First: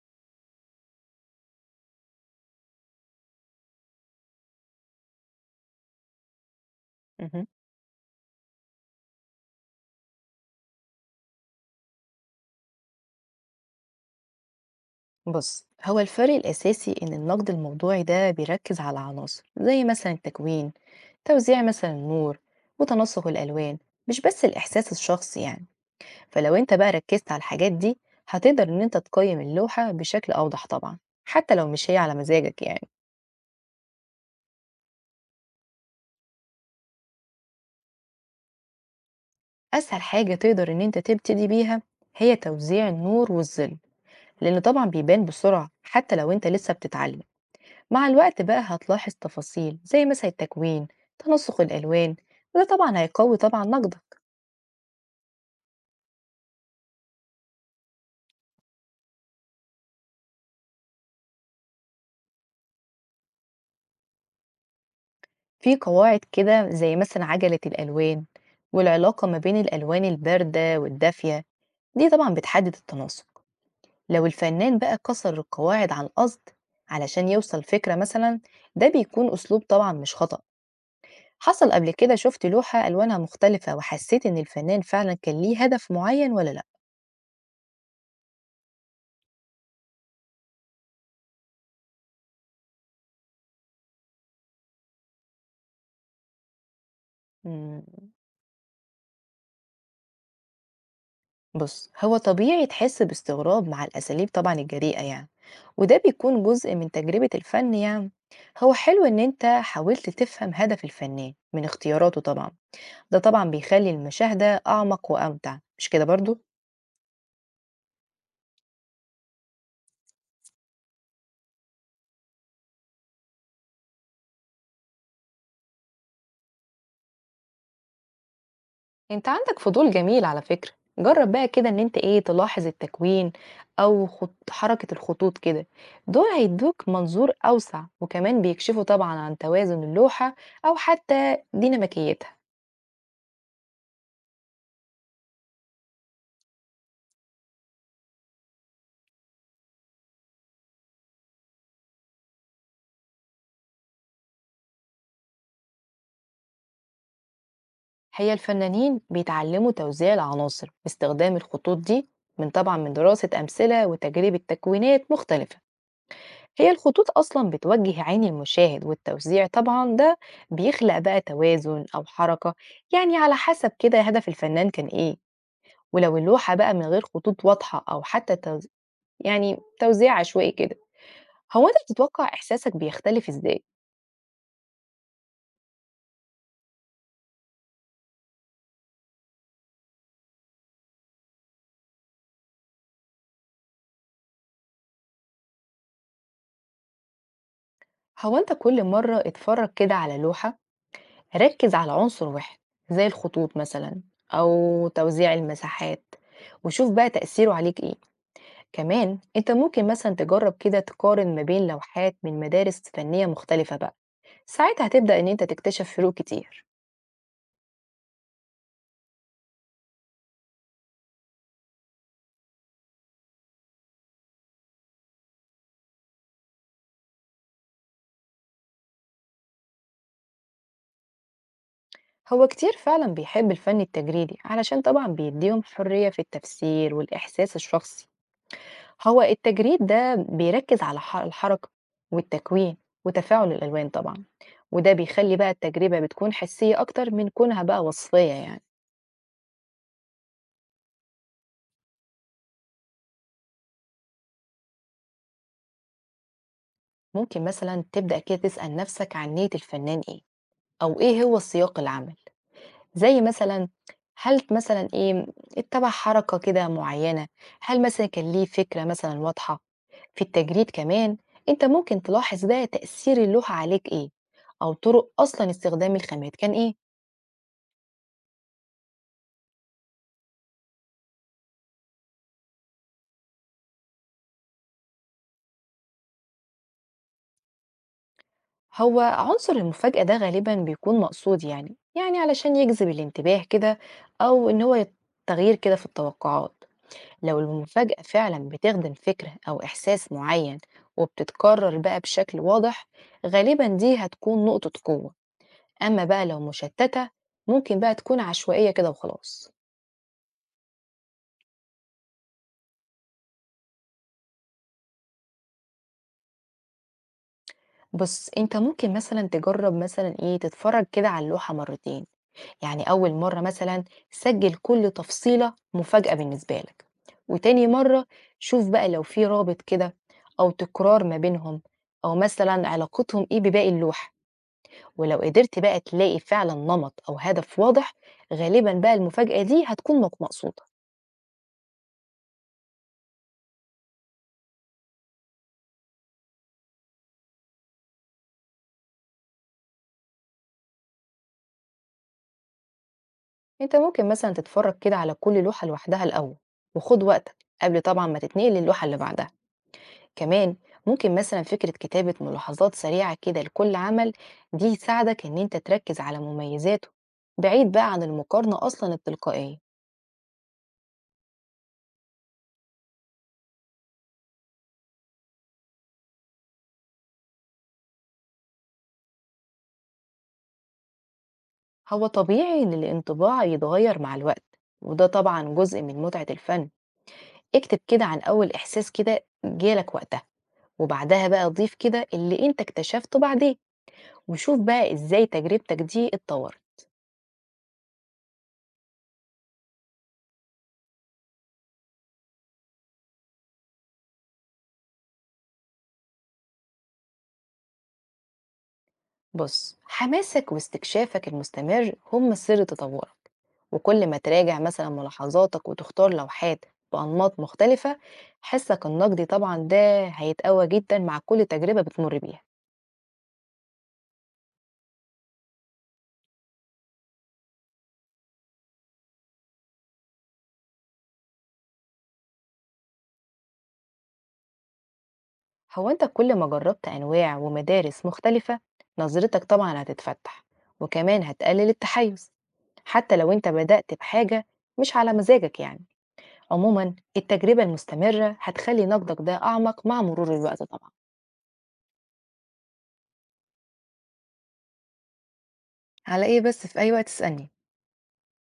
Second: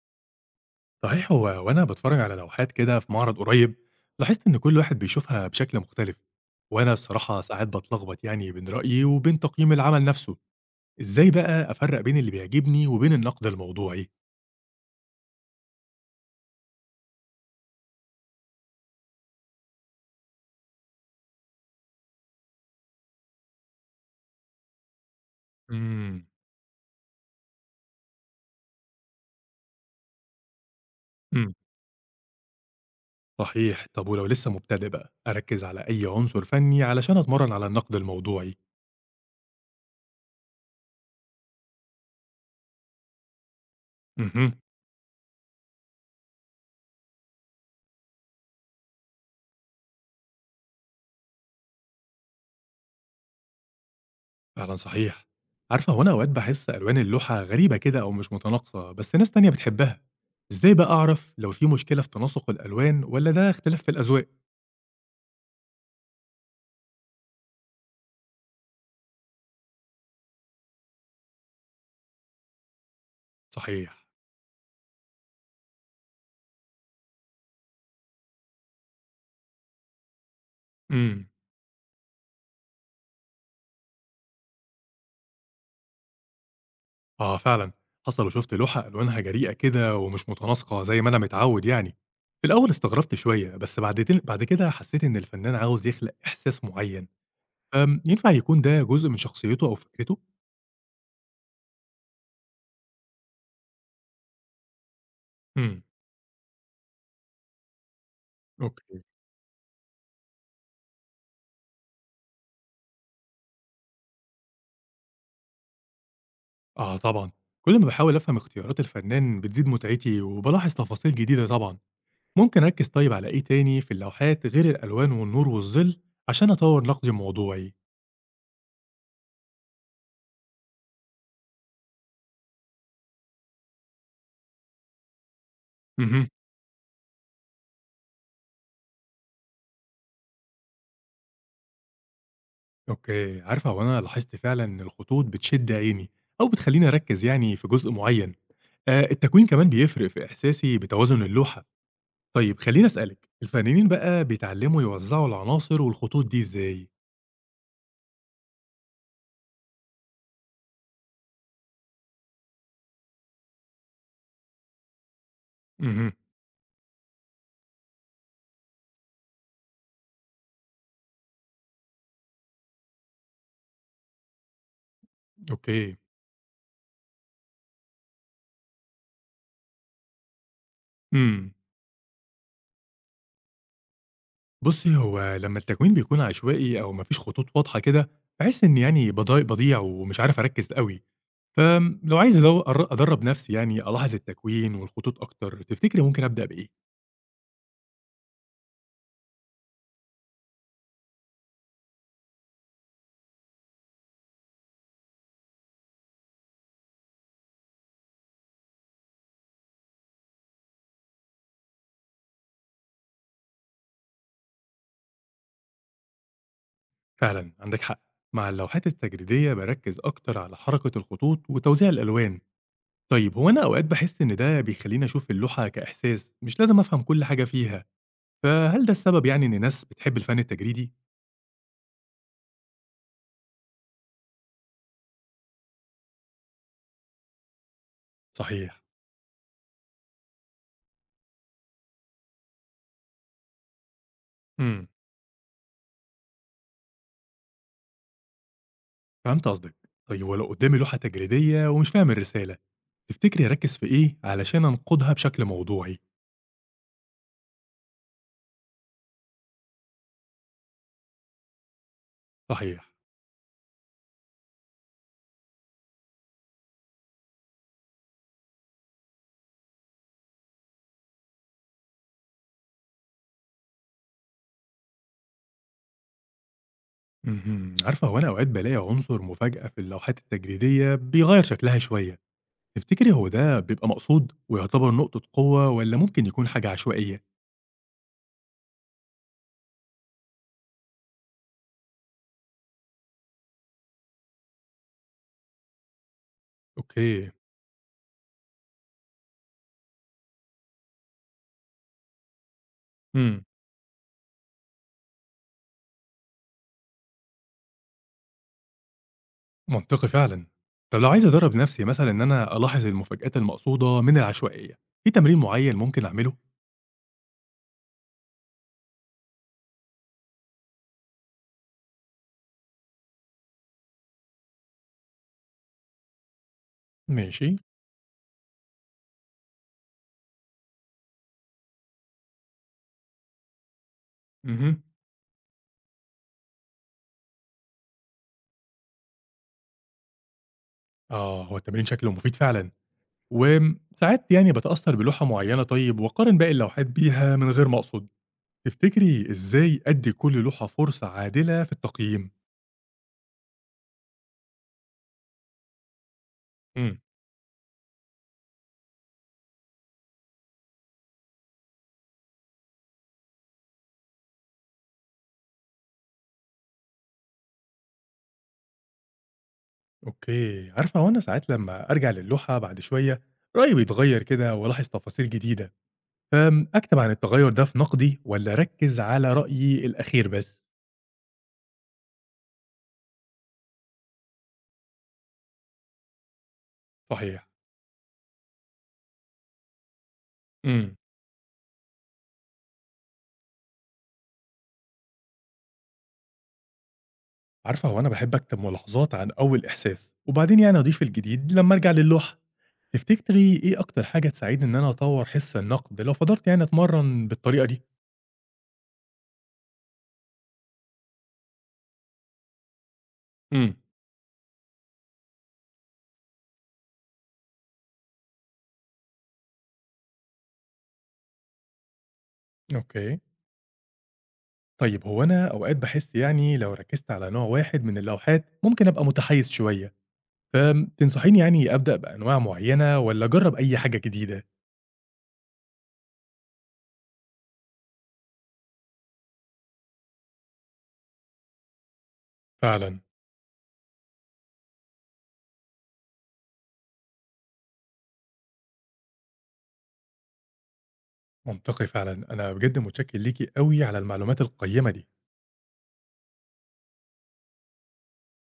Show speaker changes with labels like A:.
A: صحيح، هو وأنا باتفرج على لوحات كده في معرض قريب لاحظت إن كل واحد بيشوفها بشكل مختلف. وأنا الصراحة
B: مهم.
A: ساعات بتلخبط يعني بين رأيي وبين تقييم العمل نفسه. إزاي بقى أفرق بين اللي بيعجبني وبين النقد الموضوعي؟
B: بص هو الفرق الأساسي إن النقد الموضوعي ده بيركز على عناصر زي مثلا التكوين، توزيع مثلا النور وتناسق الألوان، مش بس الإحساس الشخصي يعني.
A: امم
B: فلو أنت بقى ركزت على الحاجات دي، هتقدر إن أنت تقيم اللوحة بشكل أوضح طبعا،
A: امم
B: حتى لو مش هي على مزاجك يعني.
A: صحيح، طب ولو لسه مبتدئ بقى أركز على أي عنصر فني علشان أتمرن على النقد الموضوعي؟
B: أسهل حاجة تقدر إن أنت تبتدي بيها هي توزيع النور والظل،
A: مهم.
B: لأن طبعا بيبان بسرعة حتى لو أنت لسه بتتعلم. مع الوقت بقى هتلاحظ تفاصيل زي مثلا التكوين، تنسق الألوان، وده طبعا هيقوي طبعا نقدك.
A: فعلًا صحيح. عارفة، هو أنا أوقات باحس ألوان اللوحة غريبة كده أو مش متناسقة، بس ناس تانية بتحبها. إزاي بقى أعرف لو في مشكلة في تناسق الألوان والّا ده اختلاف في الأذواق؟
B: في قواعد كده زي مثلا عجلة الألوان والعلاقة ما بين الألوان الباردة والدافية، دي طبعا بتحدد التناسق.
A: صحيح.
B: لو الفنان بقى كسر القواعد عن قصد علشان يوصل فكرة مثلا، ده بيكون أسلوب طبعا مش خطأ.
A: إمم.
B: حصل قبل كده شفت لوحة ألوانها مختلفة وحسيت إن الفنان فعلا كان ليه هدف معين ولا لأ؟
A: آه فعلًا. حصل وشُفت لوحة ألوانها جريئة كده ومش متناسقة زي ما أنا متعود يعني. في الأول استغربت شوية، بس بعد كده حسيت إن الفنان عاوز يخلق إحساس معيّن.
B: مم.
A: ينفع يكون ده جزء من شخصيته أو فكرته؟
B: بص هو طبيعي تحس باستغراب مع الأساليب طبعا الجريئة يعني،
A: إمم.
B: وده بيكون جزء من تجربة الفن يعني. هو
A: أوكي.
B: حلو إن أنت حاولت تفهم هدف الفنان من اختياراته طبعا، ده طبعا بيخلي المشاهدة أعمق وأمتع، مش كده برضو؟
A: آه طبعًا، كل ما باحاول أفهم اختيارات الفنان بتزيد متعتي وبالاحظ تفاصيل جديدة طبعًا، ممكن أركّز طيب على إيه تاني في اللوحات غير الألوان والنور والظل عشان أطوّر نقدي موضوعي؟
B: أنت عندك فضول جميل على فكرة. جرب بقى كده إن أنت إيه تلاحظ التكوين، أو حركة الخطوط كده. دول
A: اهم،
B: هيدوك منظور أوسع، وكمان بيكشفوا طبعا عن توازن اللوحة أو حتى ديناميكيتها.
A: أوكي، عارفة هو أنا لاحظت فعلًا إن الخطوط بتشد عيني أو بتخلّيني أركّز يعني في جزء معيّن، التكوين كمان بيفرق في إحساسي بتوازن اللوحة، طيب خلّيني أسألِك، الفنانين بقى بيتعلّموا يوزّعوا العناصر والخطوط دي إزاي؟
B: هي الفنانين بيتعلموا توزيع العناصر باستخدام الخطوط دي من طبعا من دراسة أمثلة وتجربة تكوينات مختلفة.
A: اهم،
B: هي الخطوط أصلا بتوجه عين المشاهد، والتوزيع طبعا ده بيخلق بقى توازن أو حركة، يعني على حسب كده هدف الفنان كان إيه.
A: أوكي،
B: ولو اللوحة بقى من غير خطوط واضحة أو حتى يعني توزيع عشوائي كده،
A: إمم.
B: هو أنت بتتوقع إحساسك بيختلف إزاي؟
A: بُصّي، هو لمّا التكوين بيكون عشوائي أو ما فيش خطوط واضحة كده، باحس إني يعني باضيع ومش عارف أركّز أوي، فلو عايز أدو أر أدرّب نفسي يعني ألاحظ التكوين والخطوط أكتر، تفتكري ممكن أبدأ بإيه؟
B: هو أنت كل مرة اتفرج كده على لوحة، ركز على عنصر واحد زي الخطوط مثلا أو توزيع المساحات، وشوف بقى تأثيره عليك إيه. كمان أنت ممكن مثلا تجرب كده تقارن ما بين لوحات من مدارس فنية مختلفة بقى، ساعتها هتبدأ إن أنت تكتشف فروق كتير.
A: فعلًا عندِك حق، مع اللوحات التجريدية باركّز أكتر على حركة الخطوط وتوزيع الألوان. طيب هو أنا أوقات باحس إن ده بيخلّيني أشوف اللوحة كإحساس، مش لازم أفهم كل حاجة فيها، فهل ده السبب يعني إن ناس بتحب الفن التجريدي؟
B: هو كتير فعلا بيحب الفن التجريدي علشان طبعا بيديهم حرية في التفسير والإحساس الشخصي.
A: صحيح،
B: هو التجريد ده بيركز على الحركة والتكوين وتفاعل الألوان طبعا،
A: إمم.
B: وده بيخلي بقى التجربة بتكون حسية أكتر من كونها بقى وصفية يعني.
A: فهمت قصدك. طيب ولو قدامي لوحة تجريدية ومش فاهم الرسالة، تفتكري أركز في إيه علشان أنقدها بشكل موضوعي؟
B: ممكن مثلا تبدأ كده تسأل نفسك عن نية الفنان إيه، أو إيه هو سياق العمل.
A: صحيح.
B: زي مثلا هل مثلا إيه اتبع حركة كده معينة، هل مثلا كان ليه فكرة مثلا واضحة. في التجريد كمان أنت ممكن تلاحظ بقى تأثير اللوحة عليك إيه، أو طرق أصلا استخدام الخامات كان إيه.
A: اهم. عارفة هو أنا أوقات بلاقي عنصر مفاجأة في اللوحات التجريدية بيغير شكلها شوية، تفتكري هو ده بيبقى مقصود ويعتبر نقطة قوة ولا ممكن يكون حاجة عشوائية؟
B: هو عنصر المفاجأة ده غالبا بيكون مقصود، يعني علشان يجذب الانتباه كده، أو إن هو تغيير كده في التوقعات.
A: أوكي.
B: لو المفاجأة فعلا بتخدم فكرة أو إحساس معين وبتتكرر بقى بشكل واضح،
A: امم.
B: غالبا دي هتكون نقطة قوة. أما بقى لو مشتتة، ممكن بقى تكون عشوائية كده وخلاص.
A: منطقي فعلا. طب لو عايز أدرب نفسي مثلا إن أنا ألاحظ المفاجآت المقصودة من العشوائية، في تمرين معين ممكن أعمله؟
B: بص انت ممكن مثلا تجرب مثلا ايه تتفرج كده على اللوحة مرتين. يعني أول مرة مثلا سجل كل تفصيلة مفاجأة بالنسبة لك،
A: ماشي.
B: وتاني مرة شوف بقى لو في رابط كده أو تكرار ما بينهم، أو مثلا علاقتهم إيه بباقي اللوحة.
A: اها.
B: ولو قدرت بقى تلاقي فعلا نمط أو هدف واضح، غالبا بقى المفاجأة دي هتكون مقصودة.
A: آه هو التمرين شكله مفيد فعلا. وساعات يعني باتأثّر بلوحة معيّنة طيب وأقارن باقي اللوحات بيها من غير ما أقصد، تفتكري إزاي أدّي كل لوحة فرصة عادلة في التقييم؟
B: انت ممكن مثلا تتفرج كده على كل لوحة لوحدها الأول
A: إمم.
B: وخد وقتك، قبل طبعا ما تتنقل للوحة اللي بعدها. كمان ممكن مثلا فكرة كتابة ملاحظات سريعة كده لكل عمل، دي تساعدك إن أنت تركز على مميزاته بعيد بقى عن المقارنة أصلا التلقائية.
A: أوكي، عارفة هو أنا ساعات لمّا أرجع للوحة بعد شوية رأيي بيتغيّر كده وألاحظ تفاصيل جديدة، فآمم أكتب عن التغيّر ده في نقدي والّا أركّز على رأيي الأخير بس؟
B: هو طبيعي إن الانطباع يتغير مع الوقت، وده طبعا جزء من متعة الفن.
A: صحيح.
B: اكتب كده عن أول إحساس كده جالك وقتها،
A: إمم.
B: وبعدها بقى ضيف كده اللي أنت اكتشفته بعدين، وشوف بقى إزاي تجربتك دي اتطورت.
A: عارفة هو أنا باحب أكتب ملاحظات عن أول إحساس، وبعدين يعني أضيف الجديد لمّا أرجع للوحة. تفتكري إيه أكتر حاجة تساعدني إن أنا أطوّر حِس النقد لو فضلت يعني أتمرّن بالطريقة دي؟
B: بص حماسك واستكشافك المستمر هم سر تطورك،
A: إمم.
B: وكل ما تراجع مثلا ملاحظاتك وتختار لوحات بأنماط مختلفة، حسك النقدي طبعا ده هيتقوى جدا مع كل تجربة بتمر بيها.
A: أوكي. طيب هو أنا أوقات باحس يعني لو ركّزت على نوع واحد من اللوحات ممكن أبقى متحيّز شوية، فتنصحيني يعني أبدأ بأنواع معيّنة والّا أجرّب أي حاجة جديدة؟
B: هو انت كل ما جربت أنواع ومدارس مختلفة، نظرتك طبعا هتتفتح وكمان هتقلل التحيز.
A: فعلًا،
B: حتى لو انت بدأت بحاجة مش على مزاجك يعني، عموما التجربة المستمرة هتخلي نقدك ده أعمق مع مرور الوقت طبعا.
A: منطقي فعلًا. أنا بجد متشكّر ليكِ أوي على المعلومات القيّمة دي.
B: على ايه بس، في أي وقت تسألني.